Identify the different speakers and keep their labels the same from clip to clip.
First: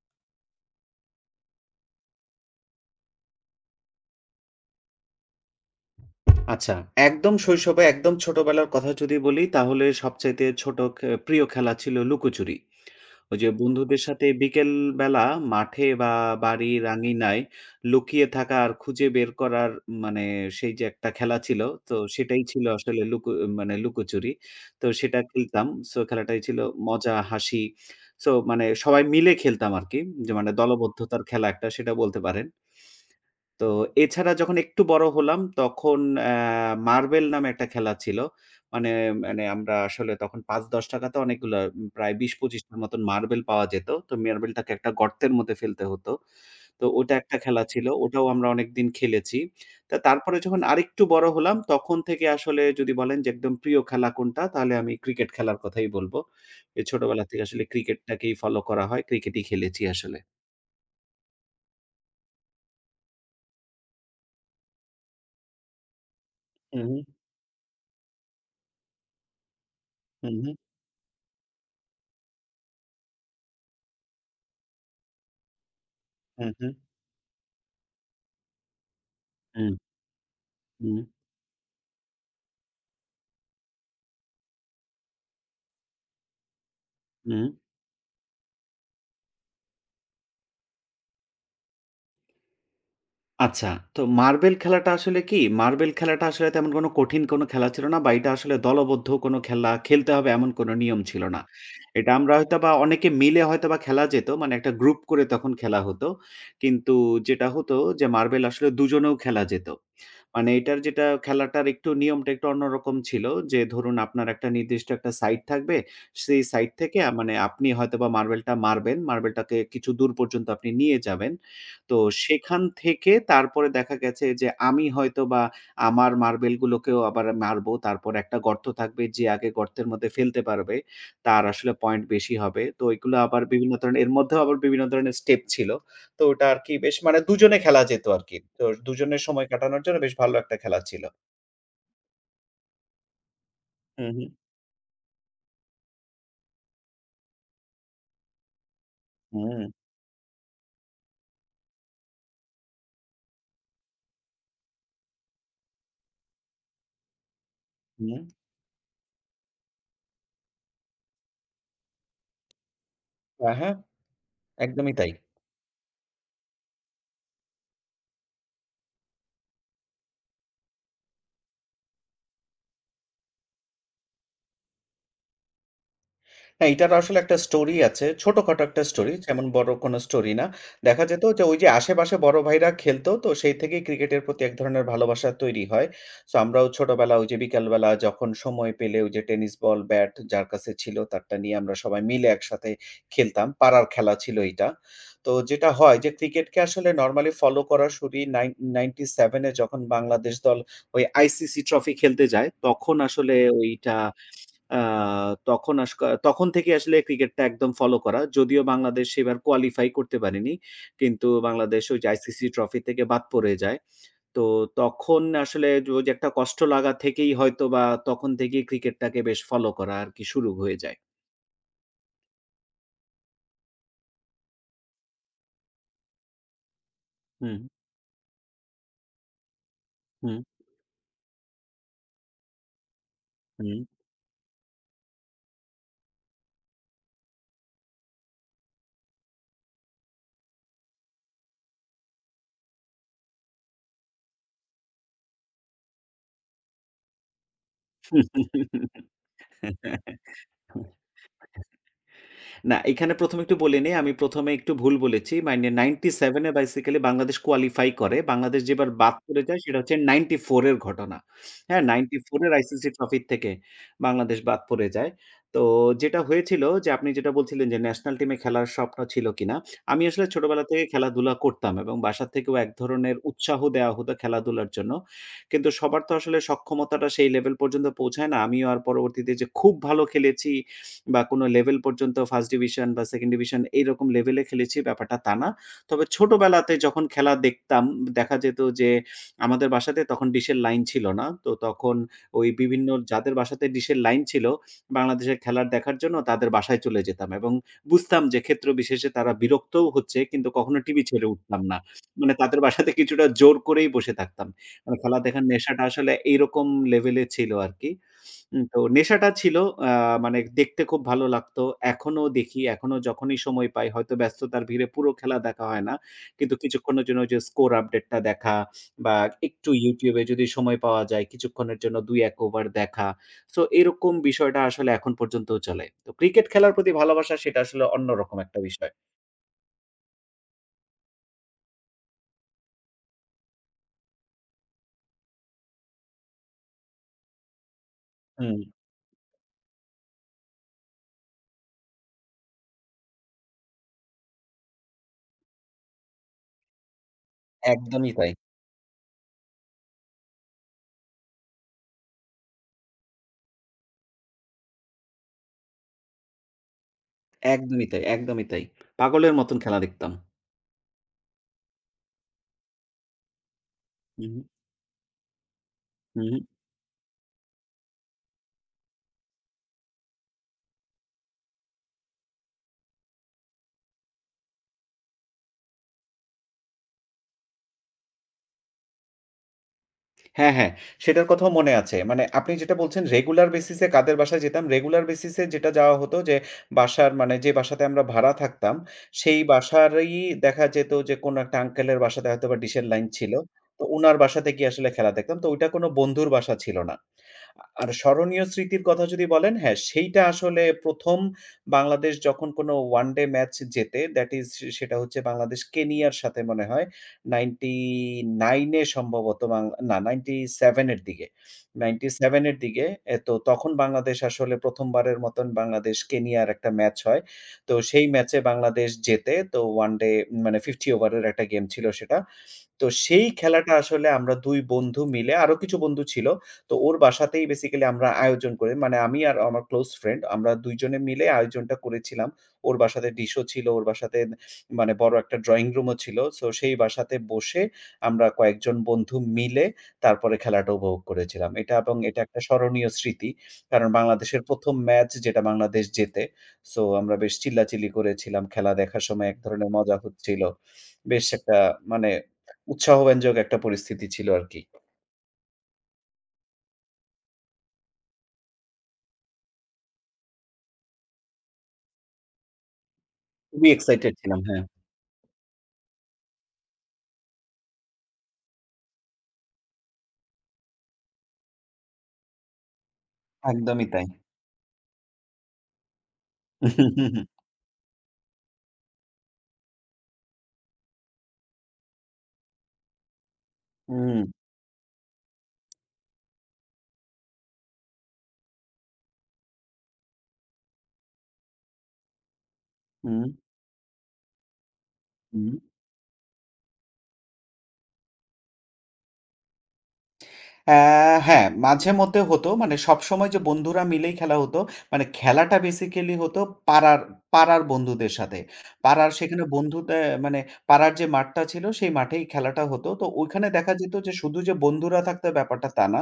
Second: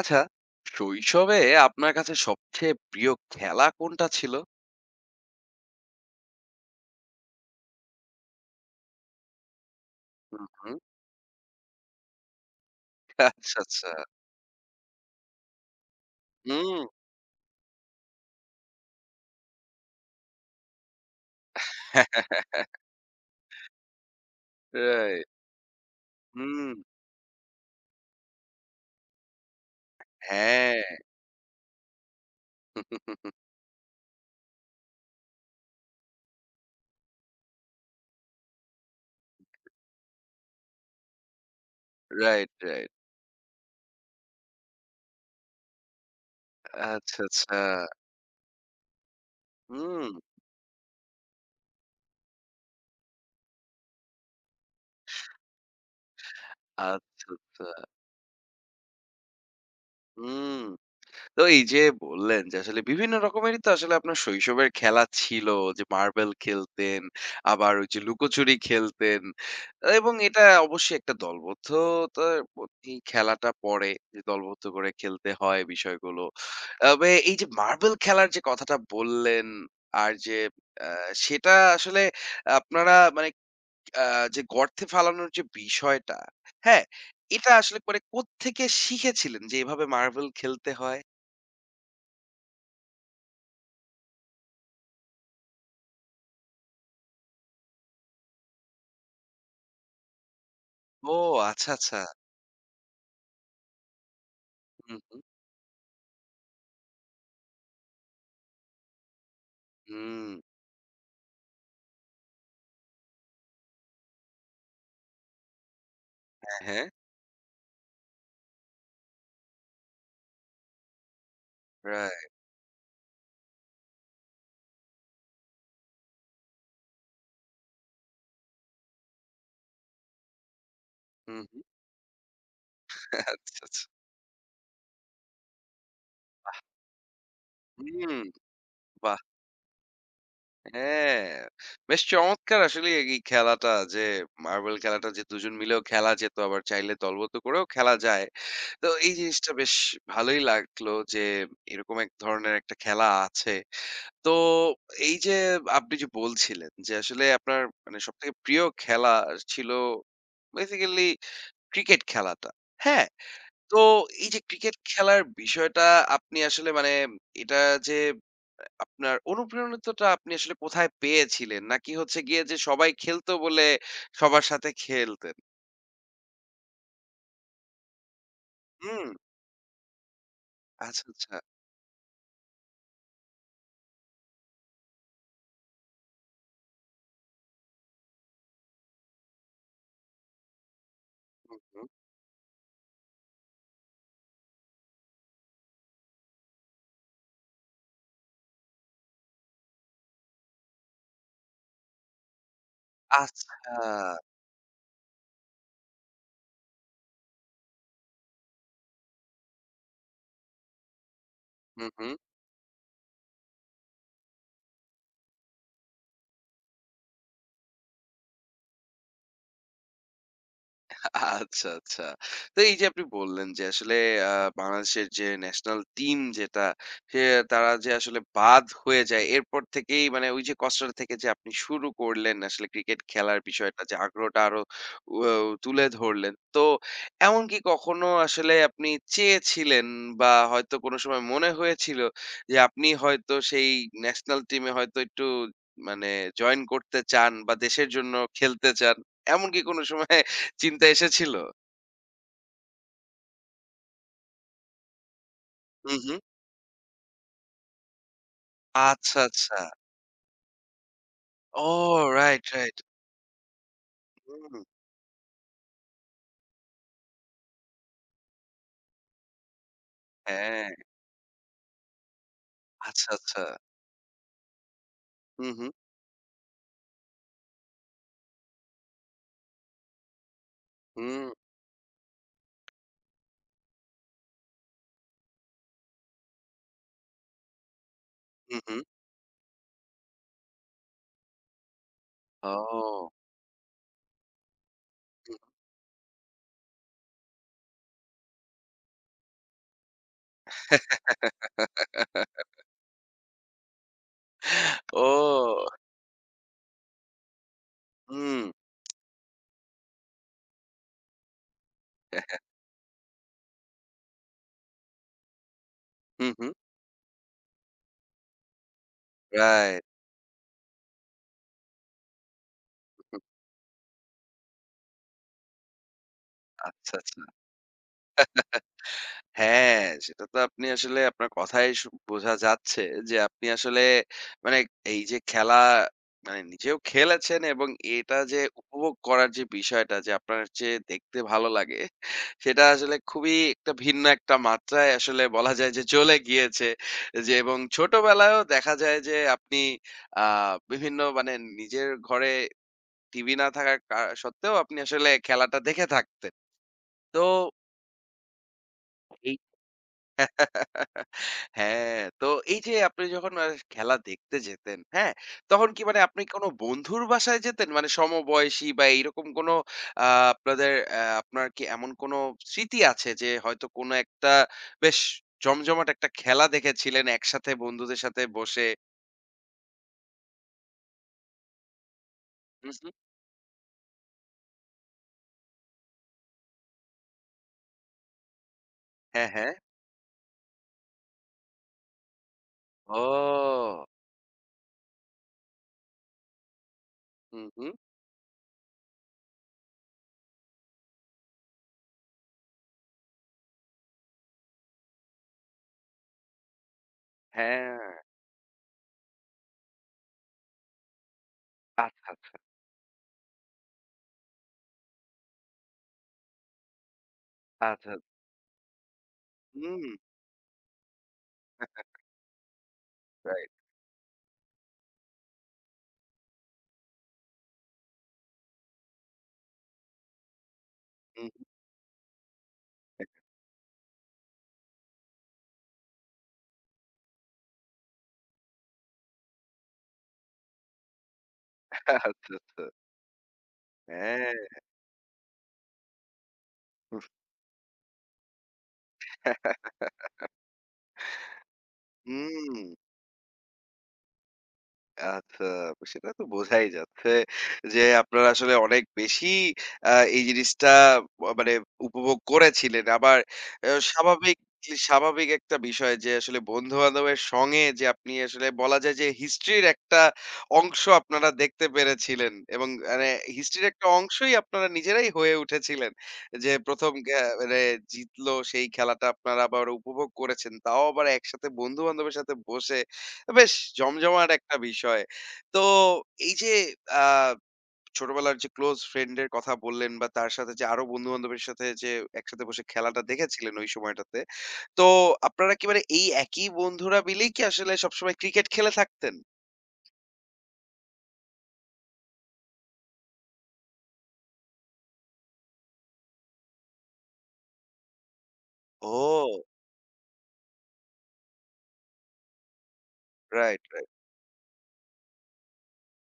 Speaker 1: আচ্ছা, শৈশবে আপনার কাছে সবচেয়ে প্রিয় খেলা কোনটা ছিল?
Speaker 2: আচ্ছা, একদম শৈশবে, একদম ছোটবেলার কথা যদি বলি, তাহলে
Speaker 1: হুম,
Speaker 2: সবচাইতে
Speaker 1: হুম।
Speaker 2: ছোট প্রিয় খেলা ছিল লুকোচুরি। ওই যে
Speaker 1: আচ্ছা, আচ্ছা।
Speaker 2: বন্ধুদের সাথে বিকেলবেলা মাঠে বা বাড়ির
Speaker 1: হুম।
Speaker 2: আঙিনায় লুকিয়ে থাকা আর খুঁজে বের করার মানে সেই যে একটা খেলা ছিল, তো সেটাই ছিল আসলে মানে লুকোচুরি। তো সেটা
Speaker 1: রাইট।
Speaker 2: খেলতাম। সো খেলাটাই ছিল
Speaker 1: হুম।
Speaker 2: মজা, হাসি। সো মানে সবাই মিলে খেলতাম আরকি। যে মানে
Speaker 1: হ্যাঁ।
Speaker 2: দলবদ্ধতার খেলা একটা সেটা বলতে পারেন। তো এছাড়া যখন একটু বড় হলাম তখন মার্বেল নামে একটা খেলা ছিল। মানে, মানে আমরা আসলে তখন ৳৫-১০ তে অনেকগুলা প্রায়
Speaker 1: রাইট,
Speaker 2: ২০-২৫ টার
Speaker 1: রাইট।
Speaker 2: মতন মার্বেল পাওয়া যেত। তো মার্বেলটাকে একটা গর্তের মধ্যে ফেলতে হতো। তো ওটা
Speaker 1: আচ্ছা,
Speaker 2: একটা
Speaker 1: আচ্ছা।
Speaker 2: খেলা ছিল। ওটাও আমরা অনেকদিন খেলেছি। তা
Speaker 1: হুম।
Speaker 2: তারপরে যখন আরেকটু বড় হলাম তখন থেকে আসলে যদি বলেন যে একদম প্রিয় খেলা কোনটা? তাহলে আমি ক্রিকেট খেলার কথাই বলব। এ ছোটবেলা
Speaker 1: আচ্ছা,
Speaker 2: থেকে আসলে
Speaker 1: আচ্ছা।
Speaker 2: ক্রিকেটটাকেই ফলো করা হয়। ক্রিকেটই খেলেছি আসলে।
Speaker 1: হুম। তো এই যে বললেন যে আসলে বিভিন্ন রকমেরই তো আসলে আপনার শৈশবের খেলা ছিল, যে মার্বেল
Speaker 2: হু, হু,
Speaker 1: খেলতেন, আবার ওই যে লুকোচুরি খেলতেন এবং
Speaker 2: হু,
Speaker 1: এটা অবশ্যই একটা দলবদ্ধ। তো এই খেলাটা পড়ে যে দলবদ্ধ করে খেলতে হয় বিষয়গুলো।
Speaker 2: হু, হু, হু।
Speaker 1: তবে এই যে মার্বেল খেলার যে কথাটা বললেন,
Speaker 2: হুম,
Speaker 1: আর যে
Speaker 2: হুম,
Speaker 1: সেটা আসলে আপনারা মানে, যে গর্তে ফালানোর যে বিষয়টা, হ্যাঁ,
Speaker 2: হুম।
Speaker 1: এটা আসলে করে কোত্থেকে শিখেছিলেন যে এভাবে মার্বেল খেলতে হয়?
Speaker 2: আচ্ছা, তো মার্বেল খেলাটা আসলে কি? মার্বেল খেলাটা আসলে তেমন কোনো কঠিন কোনো খেলা ছিল না বা এটা আসলে দলবদ্ধ কোনো খেলা, খেলতে হবে এমন কোনো নিয়ম
Speaker 1: ও
Speaker 2: ছিল না।
Speaker 1: আচ্ছা, আচ্ছা।
Speaker 2: এটা আমরা হয়তোবা অনেকে মিলে হয়তোবা খেলা যেত। মানে একটা গ্রুপ
Speaker 1: হুম, হুম,
Speaker 2: করে তখন খেলা হতো। কিন্তু যেটা হতো যে মার্বেল আসলে দুজনেও খেলা যেত।
Speaker 1: হুম।
Speaker 2: মানে এটার যেটা খেলাটার একটু নিয়মটা একটু অন্যরকম ছিল যে ধরুন আপনার একটা নির্দিষ্ট একটা সাইড থাকবে। সেই
Speaker 1: হ্যাঁ,
Speaker 2: সাইড
Speaker 1: হ্যাঁ।
Speaker 2: থেকে মানে আপনি হয়তোবা মার্বেলটা মারবেন। মার্বেলটাকে কিছু দূর পর্যন্ত আপনি নিয়ে যাবেন। তো
Speaker 1: রাইট।
Speaker 2: সেখান থেকে তারপরে দেখা গেছে যে আমি হয়তোবা আমার মার্বেলগুলোকেও আবার মারবো। তারপরে একটা গর্ত থাকবে যে আগে গর্তের মধ্যে ফেলতে পারবে,
Speaker 1: হুম,
Speaker 2: তার
Speaker 1: হুম।
Speaker 2: আসলে পয়েন্ট বেশি হবে। তো এগুলো আবার
Speaker 1: আচ্ছা,
Speaker 2: বিভিন্ন
Speaker 1: আচ্ছা।
Speaker 2: ধরনের এর মধ্যেও আবার বিভিন্ন ধরনের স্টেপ ছিল। তো ওটা আরকি বেশ মানে দুজনে খেলা যেত
Speaker 1: হুম,
Speaker 2: আরকি। তো
Speaker 1: বাহ!
Speaker 2: দুজনের সময় কাটানোর জন্য বেশ ভালো একটা খেলা ছিল।
Speaker 1: হ্যাঁ, বেশ চমৎকার আসলেই এই খেলাটা, যে
Speaker 2: হু, হু।
Speaker 1: মার্বেল খেলাটা যে ২ জন মিলেও খেলা যেত, আবার চাইলে দলগত করেও খেলা যায়। তো এই জিনিসটা
Speaker 2: হুম,
Speaker 1: বেশ ভালোই লাগলো যে এরকম এক ধরনের একটা খেলা আছে। তো এই যে আপনি যে বলছিলেন যে আসলে আপনার মানে
Speaker 2: হুম।
Speaker 1: সবথেকে প্রিয় খেলা ছিল বেসিক্যালি ক্রিকেট খেলাটা, হ্যাঁ?
Speaker 2: হ্যাঁ, হ্যাঁ।
Speaker 1: তো এই যে ক্রিকেট
Speaker 2: একদমই তাই।
Speaker 1: খেলার বিষয়টা, আপনি আসলে মানে এটা যে আপনার অনুপ্রেরণাটা আপনি আসলে কোথায় পেয়েছিলেন? নাকি হচ্ছে গিয়ে যে সবাই খেলতো বলে সবার সাথে খেলতেন?
Speaker 2: হ্যাঁ, এটার আসলে একটা স্টোরি আছে। ছোটখাটো একটা
Speaker 1: হুম।
Speaker 2: স্টোরি, যেমন বড় কোনো স্টোরি না।
Speaker 1: আচ্ছা,
Speaker 2: দেখা যেত
Speaker 1: আচ্ছা।
Speaker 2: যে ওই যে আশেপাশে বড় ভাইরা খেলতো, তো সেই থেকেই ক্রিকেটের প্রতি এক ধরনের ভালোবাসা তৈরি হয়। সো আমরাও ছোটবেলা ওই যে বিকালবেলা যখন সময় পেলে ওই যে টেনিস বল, ব্যাট যার কাছে ছিল তারটা নিয়ে আমরা
Speaker 1: হুম।
Speaker 2: সবাই মিলে একসাথে খেলতাম। পাড়ার খেলা ছিল এইটা। তো যেটা হয় যে ক্রিকেটকে আসলে নরমালি ফলো করা শুরুই 97 এ যখন বাংলাদেশ দল ওই আইসিসি ট্রফি খেলতে যায়, তখন আসলে
Speaker 1: আচ্ছা।
Speaker 2: ওইটা আ তখন আস তখন থেকে আসলে ক্রিকেটটা একদম ফলো করা। যদিও বাংলাদেশ সেবার কোয়ালিফাই করতে পারেনি। কিন্তু বাংলাদেশ
Speaker 1: হু,
Speaker 2: ওই
Speaker 1: হু।
Speaker 2: যে আইসিসি ট্রফি থেকে বাদ পড়ে যায়। তো তখন আসলে যে ওই যে একটা কষ্ট লাগা থেকেই হয়তোবা তখন থেকেই ক্রিকেটটাকে বেশ ফলো করা আরকি শুরু হয়ে যায়।
Speaker 1: আচ্ছা, আচ্ছা। তো এই যে আপনি বললেন যে আসলে আ বাংলাদেশের যে ন্যাশনাল টিম, যেটা সে
Speaker 2: হুম,
Speaker 1: তারা যে আসলে বাদ হয়ে যায়, এরপর থেকেই মানে
Speaker 2: হুম,
Speaker 1: ওই যে কষ্টটা থেকে যে আপনি শুরু করলেন আসলে ক্রিকেট খেলার
Speaker 2: হুম।
Speaker 1: বিষয়টা, যে আগ্রহটা আরো উ তুলে ধরলেন। তো এমন কি কখনো আসলে আপনি চেয়েছিলেন, বা হয়তো কোনো সময় মনে হয়েছিল যে আপনি হয়তো সেই ন্যাশনাল টিমে হয়তো একটু মানে জয়েন করতে চান বা দেশের জন্য খেলতে চান। এমন কি কোনো সময় চিন্তা এসেছিল?
Speaker 2: না, এখানে ১ম এ একটু বলে নেই। আমি ১ম এ একটু ভুল বলেছি। মানে
Speaker 1: হুম, হুম।
Speaker 2: 97 এ বেসিক্যালি বাংলাদেশ কোয়ালিফাই করে। বাংলাদেশ যেবার বাদ
Speaker 1: আচ্ছা,
Speaker 2: পড়ে
Speaker 1: আচ্ছা।
Speaker 2: যায় সেটা হচ্ছে 94 এর ঘটনা।
Speaker 1: ও
Speaker 2: হ্যাঁ?
Speaker 1: রাইট,
Speaker 2: 94 এর
Speaker 1: রাইট।
Speaker 2: আইসিসি ট্রফির থেকে বাংলাদেশ
Speaker 1: হুম।
Speaker 2: বাদ পড়ে যায়। তো যেটা হয়েছিল যে আপনি যেটা বলছিলেন যে ন্যাশনাল টিমে খেলার স্বপ্ন ছিল কিনা? আমি আসলে ছোটবেলা
Speaker 1: হ্যাঁ,
Speaker 2: থেকে খেলাধুলা করতাম এবং বাসা থেকেও এক
Speaker 1: আচ্ছা,
Speaker 2: ধরনের
Speaker 1: আচ্ছা।
Speaker 2: উৎসাহ দেওয়া হতো খেলাধুলার জন্য।
Speaker 1: হুম,
Speaker 2: কিন্তু
Speaker 1: হুম।
Speaker 2: সবার তো আসলে সক্ষমতাটা সেই লেভেল পর্যন্ত পৌঁছায় না। আমিও আর পরবর্তীতে যে খুব ভালো খেলেছি বা
Speaker 1: হুম,
Speaker 2: কোনো লেভেল পর্যন্ত ফার্স্ট ডিভিশন বা সেকেন্ড ডিভিশন এইরকম লেভেলে খেলেছি ব্যাপারটা তা না। তবে ছোটবেলাতে যখন খেলা দেখতাম, দেখা
Speaker 1: হুম,
Speaker 2: যেত
Speaker 1: হুম।
Speaker 2: যে আমাদের বাসাতে তখন ডিশের লাইন ছিল না। তো তখন ওই বিভিন্ন
Speaker 1: ও।
Speaker 2: যাদের বাসাতে ডিশের লাইন ছিল, বাংলাদেশের খেলার দেখার জন্য তাদের বাসায় চলে যেতাম এবং বুঝতাম যে ক্ষেত্র বিশেষে তারা বিরক্তও হচ্ছে কিন্তু কখনো টিভি ছেড়ে উঠতাম না। মানে
Speaker 1: হুম।
Speaker 2: তাদের বাসাতে কিছুটা জোর করেই বসে থাকতাম। মানে
Speaker 1: ও।
Speaker 2: খেলা দেখার নেশাটা আসলে এইরকম লেভেলে ছিল আরকি।
Speaker 1: হুম।
Speaker 2: তো নেশাটা ছিল আ মানে দেখতে খুব ভালো লাগতো। এখনো
Speaker 1: হ্যাঁ,
Speaker 2: দেখি, এখনো যখনই সময় পাই হয়তো ব্যস্ততার ভিড়ে পুরো খেলা দেখা হয় না।
Speaker 1: হুম, হুম।
Speaker 2: কিন্তু কিছুক্ষণের জন্য ওই যে স্কোর আপডেটটা দেখা বা একটু
Speaker 1: রাইট।
Speaker 2: YouTube এ যদি সময় পাওয়া যায় কিছুক্ষণের জন্য ২-১ ওভার দেখা।
Speaker 1: হুম।
Speaker 2: সো এরকম বিষয়টা আসলে এখন পর্যন্তও চলে। তো ক্রিকেট খেলার প্রতি
Speaker 1: আচ্ছা, আচ্ছা।
Speaker 2: ভালোবাসা সেটা আসলে অন্যরকম একটা বিষয়।
Speaker 1: হ্যাঁ, সেটা তো আপনি আসলে আপনার কথায় বোঝা যাচ্ছে যে আপনি আসলে মানে এই যে খেলা মানে নিজেও খেলেছেন, এবং এটা যে
Speaker 2: হুম,
Speaker 1: উপভোগ করার যে বিষয়টা, যে আপনার যে দেখতে ভালো লাগে, সেটা আসলে খুবই একটা ভিন্ন একটা মাত্রায় আসলে বলা যায় যে চলে গিয়েছে। যে এবং
Speaker 2: একদমই তাই।
Speaker 1: ছোটবেলায়ও দেখা যায় যে আপনি আ বিভিন্ন মানে নিজের ঘরে টিভি না থাকার সত্ত্বেও আপনি আসলে খেলাটা দেখে থাকতেন। তো
Speaker 2: একদমই তাই, একদমই তাই। পাগলের
Speaker 1: এই
Speaker 2: মতন খেলা দেখতাম।
Speaker 1: হ্যাঁ, তো এই যে আপনি যখন খেলা
Speaker 2: হু,
Speaker 1: দেখতে
Speaker 2: হু,
Speaker 1: যেতেন, হ্যাঁ? তখন কি মানে
Speaker 2: হু,
Speaker 1: আপনি
Speaker 2: হু।
Speaker 1: কোনো বন্ধুর বাসায় যেতেন? মানে সমবয়সী বা এইরকম কোনো আ আপনাদের আপনার কি এমন কোনো স্মৃতি আছে যে হয়তো কোনো একটা বেশ জমজমাট একটা খেলা দেখেছিলেন একসাথে বন্ধুদের সাথে বসে?
Speaker 2: হ্যাঁ, হ্যাঁ। সেটার কথাও মনে আছে। মানে আপনি
Speaker 1: হুম,
Speaker 2: যেটা
Speaker 1: হুম।
Speaker 2: বলছেন রেগুলার বেসিস এ কাদের বাসায় যেতাম। রেগুলার বেসিস এ যেটা যাওয়া হতো যে বাসার মানে যে বাসাতে আমরা ভাড়া থাকতাম,
Speaker 1: হ্যাঁ,
Speaker 2: সেই
Speaker 1: হ্যাঁ।
Speaker 2: বাসারই দেখা যেত যে কোনো একটা আঙ্কেলের বাসাতে হয়তোবা ডিশের লাইন ছিল।
Speaker 1: ও!
Speaker 2: তো উনার বাসাতে গিয়ে আসলে খেলা দেখতাম। তো ওইটা কোনো বন্ধুর বাসা ছিল না।
Speaker 1: হুম, হুম।
Speaker 2: আর স্মরণীয় স্মৃতির কথা যদি বলেন, হ্যাঁ, সেইটা আসলে ১ম বাংলাদেশ যখন কোনো ওয়ানডে ম্যাচ জেতে দ্যাট ইস সেটা হচ্ছে বাংলাদেশ কেনিয়ার সাথে মনে হয়।
Speaker 1: হ্যাঁ।
Speaker 2: 99 এ সম্ভবত না 97 এর দিকে।
Speaker 1: আচ্ছা, আচ্ছা,
Speaker 2: 97 এর দিকে এ তো তখন বাংলাদেশ আসলে ১ম বারের মতন বাংলাদেশ কেনিয়ার একটা ম্যাচ হয়। তো
Speaker 1: আচ্ছা।
Speaker 2: সেই ম্যাচে বাংলাদেশ জেতে। তো
Speaker 1: হুম,
Speaker 2: ওয়ানডে মানে 50 ওভারের একটা গেম ছিল সেটা। তো সেই
Speaker 1: রাইট।
Speaker 2: খেলাটা আসলে আমরা ২ বন্ধু মিলে আরো কিছু বন্ধু ছিল। তো ওর বাসাতেই বেসিক্যালি আমরা আয়োজন করে মানে আমি আর আমার ক্লোজ ফ্রেন্ড আমরা ২ জনে মিলে
Speaker 1: হুম।
Speaker 2: আয়োজনটা করেছিলাম। ওর বাসাতে ডিশও ছিল, ওর বাসাতে মানে বড় একটা ড্রয়িং রুমও ছিল। সো সেই বাসাতে বসে আমরা কয়েকজন বন্ধু মিলে তারপরে খেলাটা উপভোগ করেছিলাম। এটা এবং
Speaker 1: আচ্ছা,
Speaker 2: এটা একটা
Speaker 1: আচ্ছা।
Speaker 2: স্মরণীয় স্মৃতি। কারণ
Speaker 1: হ্যাঁ।
Speaker 2: বাংলাদেশের ১ম ম্যাচ যেটা বাংলাদেশ জেতে। সো আমরা বেশ চিল্লাচিল্লি করেছিলাম। খেলা দেখার সময় এক ধরনের মজা হচ্ছিল। বেশ একটা মানে
Speaker 1: হুম।
Speaker 2: উৎসাহব্যঞ্জক একটা পরিস্থিতি ছিল আরকি।
Speaker 1: আচ্ছা, সেটা তো বোঝাই যাচ্ছে যে আপনারা আসলে অনেক বেশি আ এই জিনিসটা মানে উপভোগ করেছিলেন। আবার আ
Speaker 2: খুবই এক্সাইটেড
Speaker 1: স্বাভাবিক
Speaker 2: ছিলাম। হ্যাঁ,
Speaker 1: স্বাভাবিক একটা বিষয় যে আসলে বন্ধু-বান্ধবের সঙ্গে যে আপনি আসলে বলা যায় যে হিস্ট্রির একটা অংশ আপনারা দেখতে পেরেছিলেন এবং মানে হিস্ট্রির একটা
Speaker 2: একদমই তাই।
Speaker 1: অংশই আপনারা নিজেরাই হয়ে উঠেছিলেন। যে ১ম মানে জিতলো সেই খেলাটা আপনারা আবার উপভোগ করেছেন। তাও আবার একসাথে বন্ধু-বান্ধবের সাথে বসে, তো বেশ
Speaker 2: হুম,
Speaker 1: জমজমাট একটা বিষয়। তো এই যে আ ছোটবেলার যে ক্লোজ ফ্রেন্ড এর কথা বললেন, বা তার সাথে যে আরো বন্ধু-বান্ধবের সাথে যে একসাথে বসে খেলাটা
Speaker 2: হুম।
Speaker 1: দেখেছিলেন ওই সময়টাতে। তো আপনারা কি মানে এই একই বন্ধুরা মিলেই কি আসলে সবসময় ক্রিকেট খেলে থাকতেন?
Speaker 2: অ্যা হ্যাঁ, মাঝেমধ্যে হতো। মানে সবসময় যে বন্ধুরা মিলেই খেলা হতো, মানে খেলাটা বেসিক্যালি হতো পাড়ার, পাড়ার বন্ধুদের সাথে। পাড়ার
Speaker 1: ও!
Speaker 2: সেখানে বন্ধুতে মানে পাড়ার যে মাঠটা ছিল সেই মাঠেই খেলাটা হতো। তো ওইখানে
Speaker 1: রাইট,
Speaker 2: দেখা
Speaker 1: রাইট।
Speaker 2: যেত যে শুধু যে বন্ধুরা থাকতো ব্যাপারটা তা না।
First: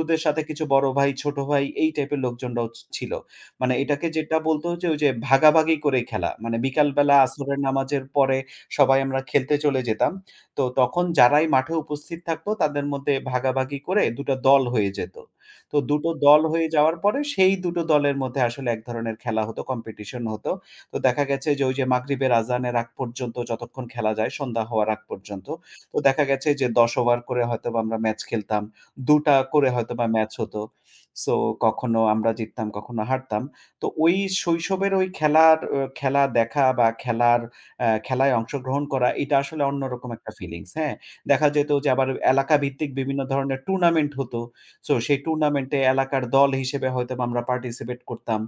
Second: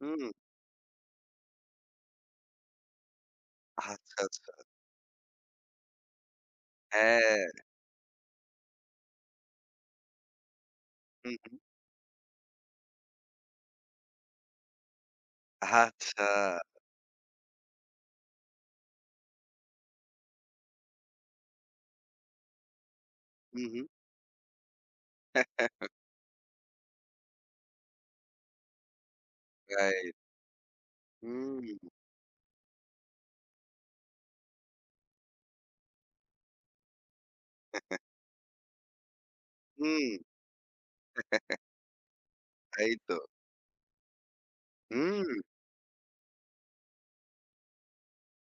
Speaker 1: হুম।
Speaker 2: সাথে কিছু বড় ভাই, ছোট ভাই এই টাইপের লোকজনরাও ছিল। মানে এটাকে
Speaker 1: আচ্ছা,
Speaker 2: যেটা
Speaker 1: আচ্ছা।
Speaker 2: বলতো যে ওই যে ভাগাভাগি করে খেলা। মানে বিকালবেলা আসরের
Speaker 1: হ্যাঁ।
Speaker 2: নামাজের পরে সবাই আমরা খেলতে চলে যেতাম। তো তখন
Speaker 1: হুম,
Speaker 2: যারাই
Speaker 1: হুম।
Speaker 2: মাঠে উপস্থিত থাকতো তাদের মধ্যে ভাগাভাগি করে ২ টা দল হয়ে যেত। তো ২ টো
Speaker 1: আচ্ছা।
Speaker 2: দল হয়ে যাওয়ার পরে সেই ২ টো দলের মধ্যে আসলে এক ধরনের খেলা হতো, কম্পিটিশন হতো। তো দেখা গেছে যে ওই যে মাগরিবের আজানের আগ পর্যন্ত
Speaker 1: হুম, হুম।
Speaker 2: যতক্ষণ খেলা যায় সন্ধ্যা হওয়ার আগ পর্যন্ত। তো দেখা গেছে যে ১০ ওভার করে হয়তোবা আমরা ম্যাচ খেলতাম। ২ টা করে হয়তোবা
Speaker 1: রাইট।
Speaker 2: ম্যাচ হতো। সো
Speaker 1: হুম,
Speaker 2: কখনো আমরা জিততাম, কখনো হারতাম। তো ওই শৈশবের ওই খেলার, আহ, খেলা দেখা বা খেলার খেলায় অংশগ্রহণ করা এটা আসলে
Speaker 1: হুম।
Speaker 2: অন্যরকম একটা ফিলিংস, হ্যাঁ? দেখা যেত যে আবার এলাকা
Speaker 1: তাই
Speaker 2: ভিত্তিক
Speaker 1: তো।
Speaker 2: বিভিন্ন ধরনের টুর্নামেন্ট হতো। সো সেই
Speaker 1: হুম।
Speaker 2: টুর্নামেন্টে এলাকার দল হিসেবে হয়তোবা আমরা পার্টিসিপেট করতাম।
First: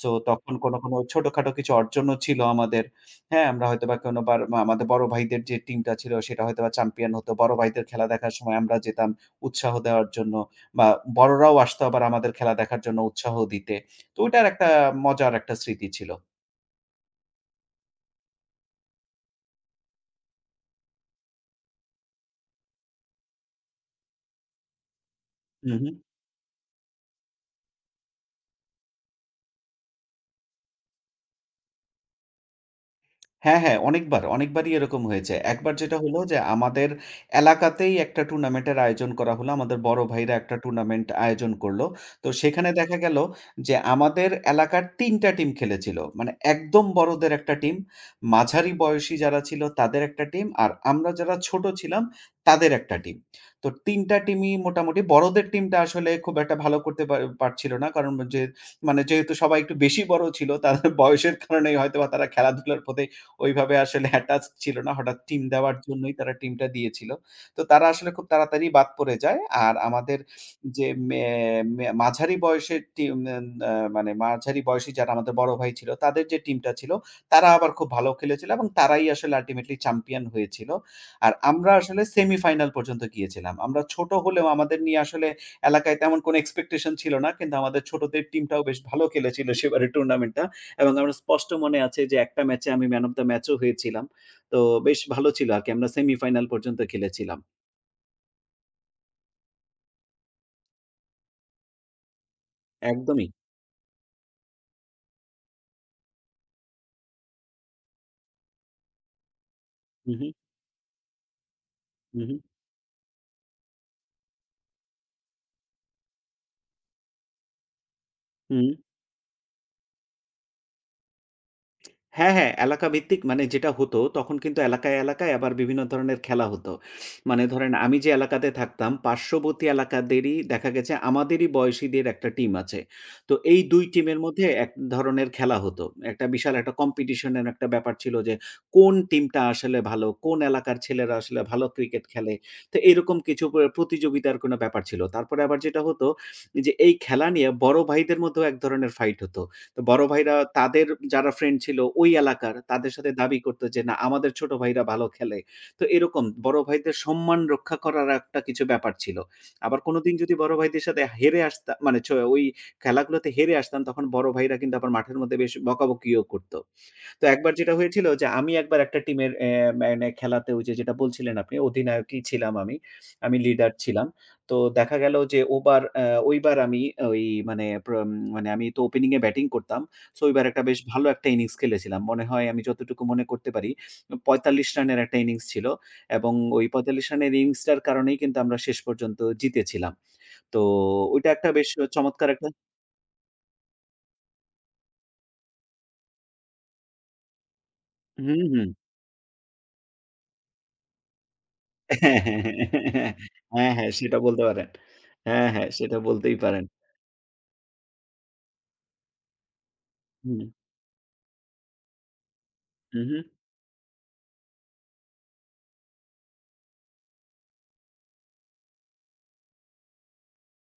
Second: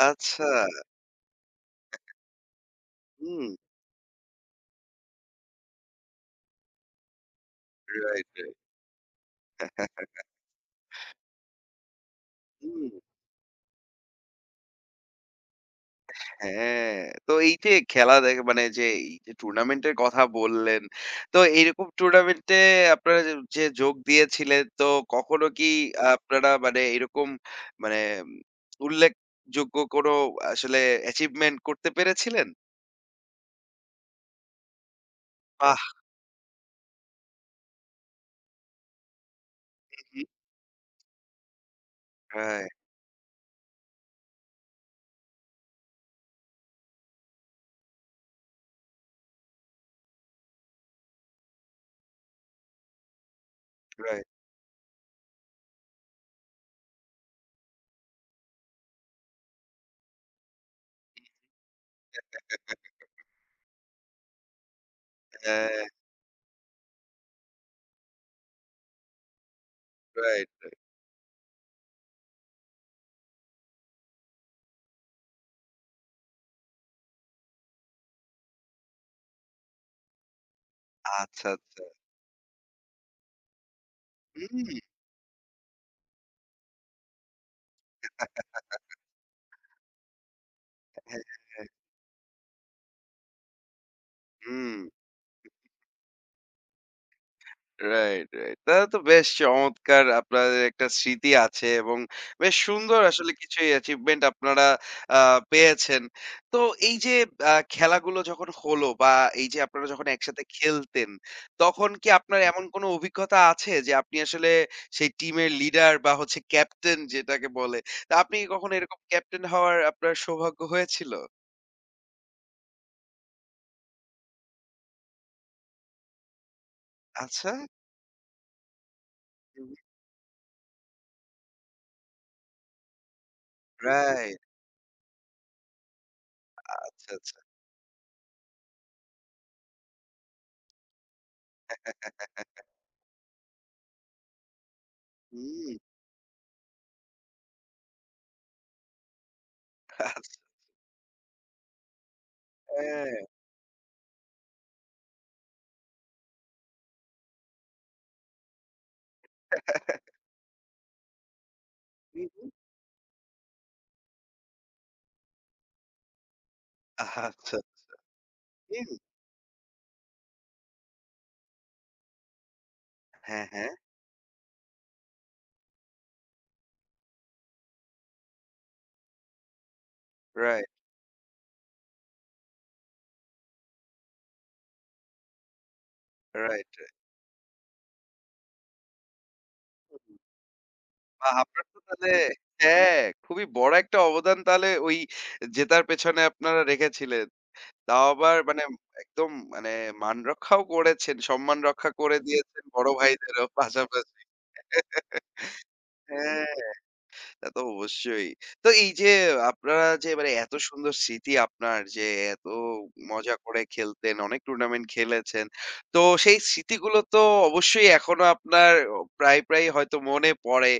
Speaker 2: সো
Speaker 1: আচ্ছা।
Speaker 2: তখন কোনো, কোনো ছোটখাটো কিছু অর্জনও ছিল আমাদের।
Speaker 1: হুম।
Speaker 2: হ্যাঁ? আমরা হয়তোবা কোনোবার মা আমাদের বড় ভাইদের যে টিমটা ছিল সেটা হয়তোবা চ্যাম্পিয়ন হতো। বড় ভাইদের খেলা
Speaker 1: রাইট,
Speaker 2: দেখার
Speaker 1: রাইট।
Speaker 2: সময় আমরা যেতাম উৎসাহ দেওয়ার জন্য বা বড়রাও আসতো আবার আমাদের খেলা
Speaker 1: হুম।
Speaker 2: দেখার জন্য উৎসাহ দিতে। তো ওইটার একটা মজার একটা স্মৃতি ছিল।
Speaker 1: হ্যাঁ, তো এই যে খেলা দেখে মানে যে এই যে টুর্নামেন্টের কথা বললেন, তো এইরকম টুর্নামেন্টে আপনারা যে যে যোগ দিয়েছিলেন, তো কখনো কি
Speaker 2: হু, হু।
Speaker 1: আপনারা মানে এরকম মানে উম, উল্লেখযোগ্য কোনো আসলে অ্যাচিভমেন্ট করতে পেরেছিলেন?
Speaker 2: হ্যাঁ, হ্যাঁ, অনেকবার, অনেকবারই এরকম হয়েছে। একবার
Speaker 1: বাহ!
Speaker 2: যেটা হলো যে আমাদের এলাকাতেই একটা টুর্নামেন্টের আয়োজন করা হলো। আমাদের বড়
Speaker 1: হুম,
Speaker 2: ভাইরা একটা টুর্নামেন্ট আয়োজন করল। তো সেখানে
Speaker 1: রাইট,
Speaker 2: দেখা গেল যে আমাদের এলাকার ৩ টা টিম খেলেছিল। মানে একদম বড়দের একটা টিম, মাঝারি বয়সী যারা ছিল তাদের একটা টিম, আর আমরা যারা ছোট ছিলাম তাদের একটা টিম। তো ৩ টা
Speaker 1: রাইট।
Speaker 2: টিমই মোটামুটি বড়দের টিমটা আসলে খুব একটা ভালো করতে পারছিল না। কারণ যে মানে যেহেতু সবাই একটু বেশি বড় ছিল তাদের বয়সের কারণেই হয়তোবা তারা খেলাধুলার প্রতি ওইভাবে আসলে অ্যাটাচ ছিল না। হঠাৎ টিম
Speaker 1: হ্যাঁ,
Speaker 2: দেওয়ার জন্যই তারা টিমটা দিয়েছিল। তো তারা আসলে খুব তাড়াতাড়ি বাদ পড়ে যায়। আর আমাদের
Speaker 1: রাইট।
Speaker 2: যে মে মে মাঝারি বয়সের টিম এন আ মানে মাঝারি বয়সী যারা আমাদের বড় ভাই ছিল, তাদের যে টিমটা ছিল, তারা আবার খুব ভালো খেলেছিল এবং তারাই আসলে আল্টিমেটলি চ্যাম্পিয়ন হয়েছিল। আর
Speaker 1: আচ্ছা,
Speaker 2: আমরা
Speaker 1: আচ্ছা।
Speaker 2: আসলে সেমিফাইনাল পর্যন্ত গিয়েছিলাম। আমরা ছোট হলেও
Speaker 1: হুম।
Speaker 2: আমাদের নিয়ে আসলে এলাকায় তেমন কোনো এক্সপেকটেশন ছিল না। কিন্তু আমাদের ছোটদের টিমটাও বেশ ভালো খেলেছিল সেবারের টুর্নামেন্টটা। এবং আমার
Speaker 1: হ্যাঁ,
Speaker 2: স্পষ্ট
Speaker 1: হ্যাঁ,
Speaker 2: মনে আছে যে একটা ম্যাচে আমি ম্যান অফ দ্য ম্যাচও হয়েছিলাম। তো
Speaker 1: হুম।
Speaker 2: বেশ ভালো ছিল আরকি। আমরা সেমিফাইনাল পর্যন্ত খেলেছিলাম।
Speaker 1: Right, right. তাহলে তো বেশ চমৎকার আপনাদের একটা স্মৃতি আছে, এবং বেশ সুন্দর
Speaker 2: একদমই।
Speaker 1: আসলে কিছু অ্যাচিভমেন্ট আপনারা আ পেয়েছেন। তো এই যে খেলাগুলো যখন হলো, বা এই যে আপনারা যখন
Speaker 2: হু, হু,
Speaker 1: একসাথে খেলতেন, তখন কি
Speaker 2: হু,
Speaker 1: আপনার এমন কোনো অভিজ্ঞতা আছে যে আপনি আসলে সেই টিমের লিডার, বা হচ্ছে ক্যাপ্টেন যেটাকে বলে, তা আপনি কি
Speaker 2: হু।
Speaker 1: কখনো এরকম ক্যাপ্টেন হওয়ার আপনার সৌভাগ্য হয়েছিল?
Speaker 2: হ্যাঁ, হ্যাঁ, এলাকা ভিত্তিক মানে যেটা হতো তখন কিন্তু এলাকায়, এলাকায় আবার বিভিন্ন ধরনের খেলা হতো। মানে
Speaker 1: আচ্ছা।
Speaker 2: ধরেন আমি যে এলাকাতে থাকতাম পার্শ্ববর্তী
Speaker 1: হুম, হুম।
Speaker 2: এলাকাদেরই দেখা গেছে আমাদেরই বয়সীদের একটা টিম আছে। তো এই ২ টিমের
Speaker 1: রাইট।
Speaker 2: মধ্যে এক ধরনের খেলা হতো। একটা বিশাল একটা
Speaker 1: আচ্ছা,
Speaker 2: কম্পিটিশন
Speaker 1: আচ্ছা।
Speaker 2: এর একটা ব্যাপার ছিল যে কোন টিমটা আসলে ভালো, কোন এলাকার ছেলেরা আসলে ভালো ক্রিকেট খেলে। তো এরকম কিছু প্রতিযোগিতার কোনো ব্যাপার ছিল। তারপরে আবার
Speaker 1: হুম।
Speaker 2: যেটা হতো যে এই খেলা নিয়ে বড় ভাইদের মধ্যেও এক ধরনের ফাইট হতো। তো বড় ভাইরা
Speaker 1: আচ্ছা।
Speaker 2: তাদের যারা ফ্রেন্ড ছিল ওই এলাকার, তাদের সাথে
Speaker 1: হ্যাঁ।
Speaker 2: দাবি করত যে, "না, আমাদের ছোট ভাইরা ভালো খেলে।" তো এরকম বড় ভাইদের সম্মান রক্ষা করার একটা কিছু ব্যাপার ছিল। আবার কোনদিন যদি বড় ভাইদের সাথে হেরে মানে
Speaker 1: হু, হু।
Speaker 2: ওই খেলাগুলোতে হেরে আসতাম, তখন বড় ভাইরা কিন্তু আবার মাঠের মধ্যে বেশ বকাবকিও করত। তো একবার
Speaker 1: আচ্ছা।
Speaker 2: যেটা হয়েছিল যে আমি একবার
Speaker 1: হুম,
Speaker 2: একটা টিমের মানে খেলাতে ওই যে যেটা বলছিলেন আপনি অধিনায়কই ছিলাম আমি। আমি
Speaker 1: হ্যাঁ, হ্যাঁ।
Speaker 2: লিডার ছিলাম। তো দেখা গেল যে ওবার অ্যা ওইবার আমি ওই মানে মানে আমি তো ওপেনিং এ ব্যাটিং করতাম। সো ওইবার একটা
Speaker 1: রাইট,
Speaker 2: বেশ ভালো একটা ইনিংস খেলেছিলাম। মনে হয় আমি যতটুকু মনে করতে পারি ৪৫ রানের একটা ইনিংস ছিল এবং ওই
Speaker 1: রাইট, রাইট।
Speaker 2: ৪৫ রানের ইনিংসটার কারণেই কিন্তু আমরা শেষ পর্যন্ত জিতেছিলাম।
Speaker 1: হুম।
Speaker 2: তো ওইটা
Speaker 1: বাহ!
Speaker 2: একটা
Speaker 1: আপনার
Speaker 2: বেশ
Speaker 1: তো তাহলে
Speaker 2: চমৎকার একটা
Speaker 1: হ্যাঁ, খুবই বড় একটা অবদান তাহলে ওই জেতার পেছনে আপনারা রেখেছিলেন। তাও আবার
Speaker 2: হুম,
Speaker 1: মানে
Speaker 2: হুম।
Speaker 1: একদম মানে মান রক্ষাও করেছেন, সম্মান রক্ষা করে
Speaker 2: হ্যাঁ, হ্যাঁ,
Speaker 1: দিয়েছেন বড়
Speaker 2: হ্যাঁ,
Speaker 1: ভাইদেরও
Speaker 2: হ্যাঁ, হ্যাঁ, সেটা
Speaker 1: পাশাপাশি।
Speaker 2: বলতে পারেন। হ্যাঁ, হ্যাঁ, সেটা বলতেই
Speaker 1: হ্যাঁ।
Speaker 2: পারেন।
Speaker 1: তা তো অবশ্যই। তো এই যে আপনারা যে মানে
Speaker 2: হুম,
Speaker 1: এত সুন্দর স্মৃতি আপনার যে এত
Speaker 2: হু, হু।
Speaker 1: মজা করে খেলতেন, অনেক টুর্নামেন্ট খেলেছেন। তো সেই স্মৃতিগুলো তো অবশ্যই এখনো আপনার প্রায় হয়তো মনে পড়ে।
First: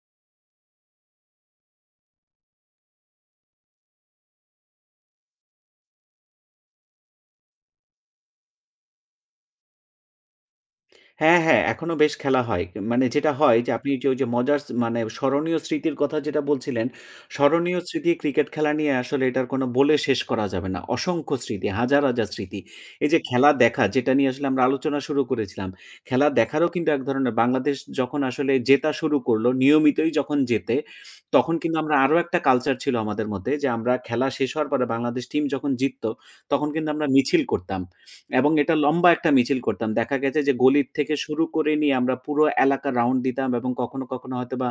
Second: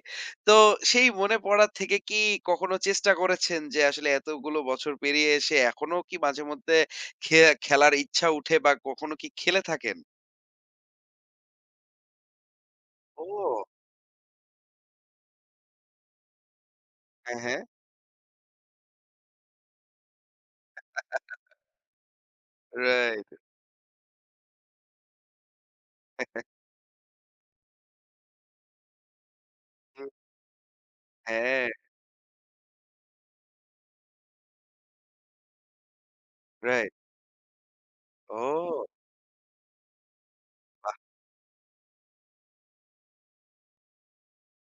Speaker 1: তো সেই মনে পড়া থেকে কি কখনো চেষ্টা করেছেন যে আসলে এতগুলো বছর পেরিয়ে এসে এখনো কি মাঝে মধ্যে খে খেলার ইচ্ছা উঠে বা কখনো কি খেলে থাকেন?
Speaker 2: হ্যাঁ, হ্যাঁ, এখনো বেশ খেলা হয়। মানে যেটা হয়
Speaker 1: ও!
Speaker 2: যে আপনি যে ওই যে মজার মানে স্মরণীয় স্মৃতির কথা যেটা বলছিলেন,
Speaker 1: হ্যাঁ, হ্যাঁ।
Speaker 2: স্মরণীয় স্মৃতি ক্রিকেট খেলা নিয়ে আসলে এটার কোনো বলে শেষ করা যাবে না। অসংখ্য স্মৃতি, হাজার, হাজার স্মৃতি। এই যে
Speaker 1: রাইট।
Speaker 2: খেলা দেখা যেটা নিয়ে আসলে আমরা আলোচনা শুরু করেছিলাম। খেলা দেখারও কিন্তু এক ধরনের বাংলাদেশ যখন আসলে জেতা শুরু করলো,
Speaker 1: হুম।
Speaker 2: নিয়মিতই যখন জেতে, তখন
Speaker 1: হ্যাঁ,
Speaker 2: কিন্তু আমরা আরো একটা কালচার ছিল আমাদের মধ্যে যে আমরা খেলা শেষ হওয়ার পরে বাংলাদেশ টিম যখন জিতত, তখন কিন্তু
Speaker 1: রাইট।
Speaker 2: আমরা মিছিল করতাম। এবং এটা
Speaker 1: ও!
Speaker 2: লম্বা একটা মিছিল করতাম। দেখা গেছে যে গলির থেকে শুরু করে নিয়ে আমরা পুরো এলাকা রাউন্ড দিতাম এবং কখনো, কখনো হয়তোবা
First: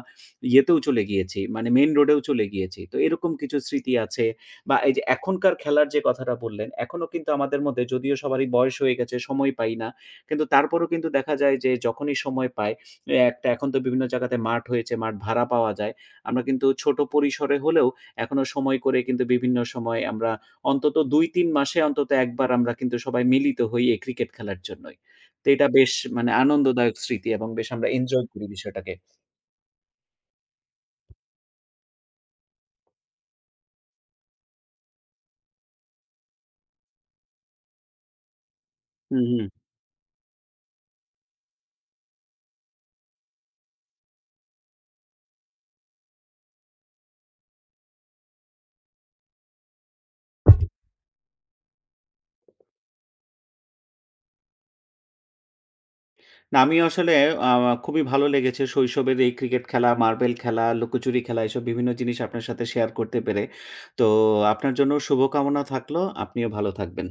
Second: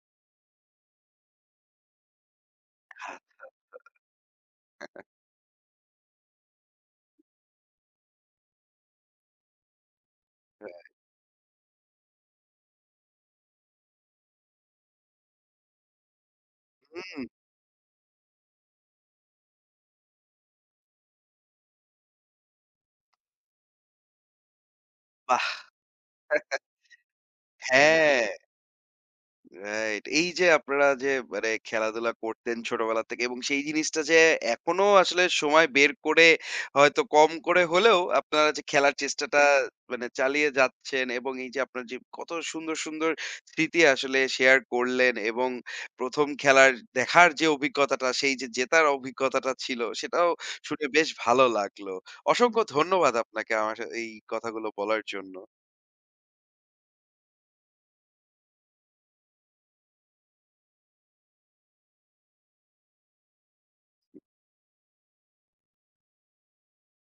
Speaker 2: ইয়েতেও চলে গিয়েছি, মানে মেইন রোডেও চলে গিয়েছি। তো
Speaker 1: হা
Speaker 2: এরকম কিছু স্মৃতি আছে বা এই যে এখনকার খেলার যে কথাটা বললেন, এখনো কিন্তু আমাদের মধ্যে যদিও সবারই বয়স হয়ে গেছে, সময় পাই না। কিন্তু তারপরেও কিন্তু দেখা যায় যে যখনই সময় পাই, একটা এখন তো বিভিন্ন জায়গাতে মাঠ হয়েছে, মাঠ ভাড়া পাওয়া যায়। আমরা কিন্তু ছোট
Speaker 1: হুম,
Speaker 2: পরিসরে হলেও এখনো সময় করে কিন্তু বিভিন্ন সময় আমরা অন্তত ২-৩ মাসে অন্তত একবার আমরা কিন্তু সবাই মিলিত হই এই ক্রিকেট খেলার জন্যই।
Speaker 1: বাহ!
Speaker 2: তো এটা বেশ মানে আনন্দদায়ক স্মৃতি এবং বেশ আমরা
Speaker 1: হ্যাঁ,
Speaker 2: এনজয় করি বিষয়টাকে।
Speaker 1: রাইট। এই যে আপনারা যে মানে খেলাধুলা করতেন ছোটবেলা থেকে, এবং সেই জিনিসটা যে এখনো আসলে সময় বের করে হয়তো কম করে হলেও আপনারা যে খেলার
Speaker 2: হুম,
Speaker 1: চেষ্টাটা
Speaker 2: হুম।
Speaker 1: মানে চালিয়ে যাচ্ছেন, এবং এই যে আপনার যে কত সুন্দর, সুন্দর স্মৃতি আসলে শেয়ার করলেন, এবং ১ম খেলার দেখার যে অভিজ্ঞতাটা, সেই যে জেতার অভিজ্ঞতাটা ছিল, সেটাও শুনে বেশ ভালো লাগলো। অসংখ্য ধন্যবাদ আপনাকে আমার এই কথাগুলো বলার জন্য।
Speaker 2: না আমিও আসলে আ খুবই ভালো লেগেছে শৈশবের এই ক্রিকেট খেলা, মার্বেল খেলা, লুকোচুরি খেলা এসব বিভিন্ন জিনিস আপনার সাথে শেয়ার করতে পেরে। তো আপনার জন্য শুভকামনা থাকলো। আপনিও ভালো থাকবেন।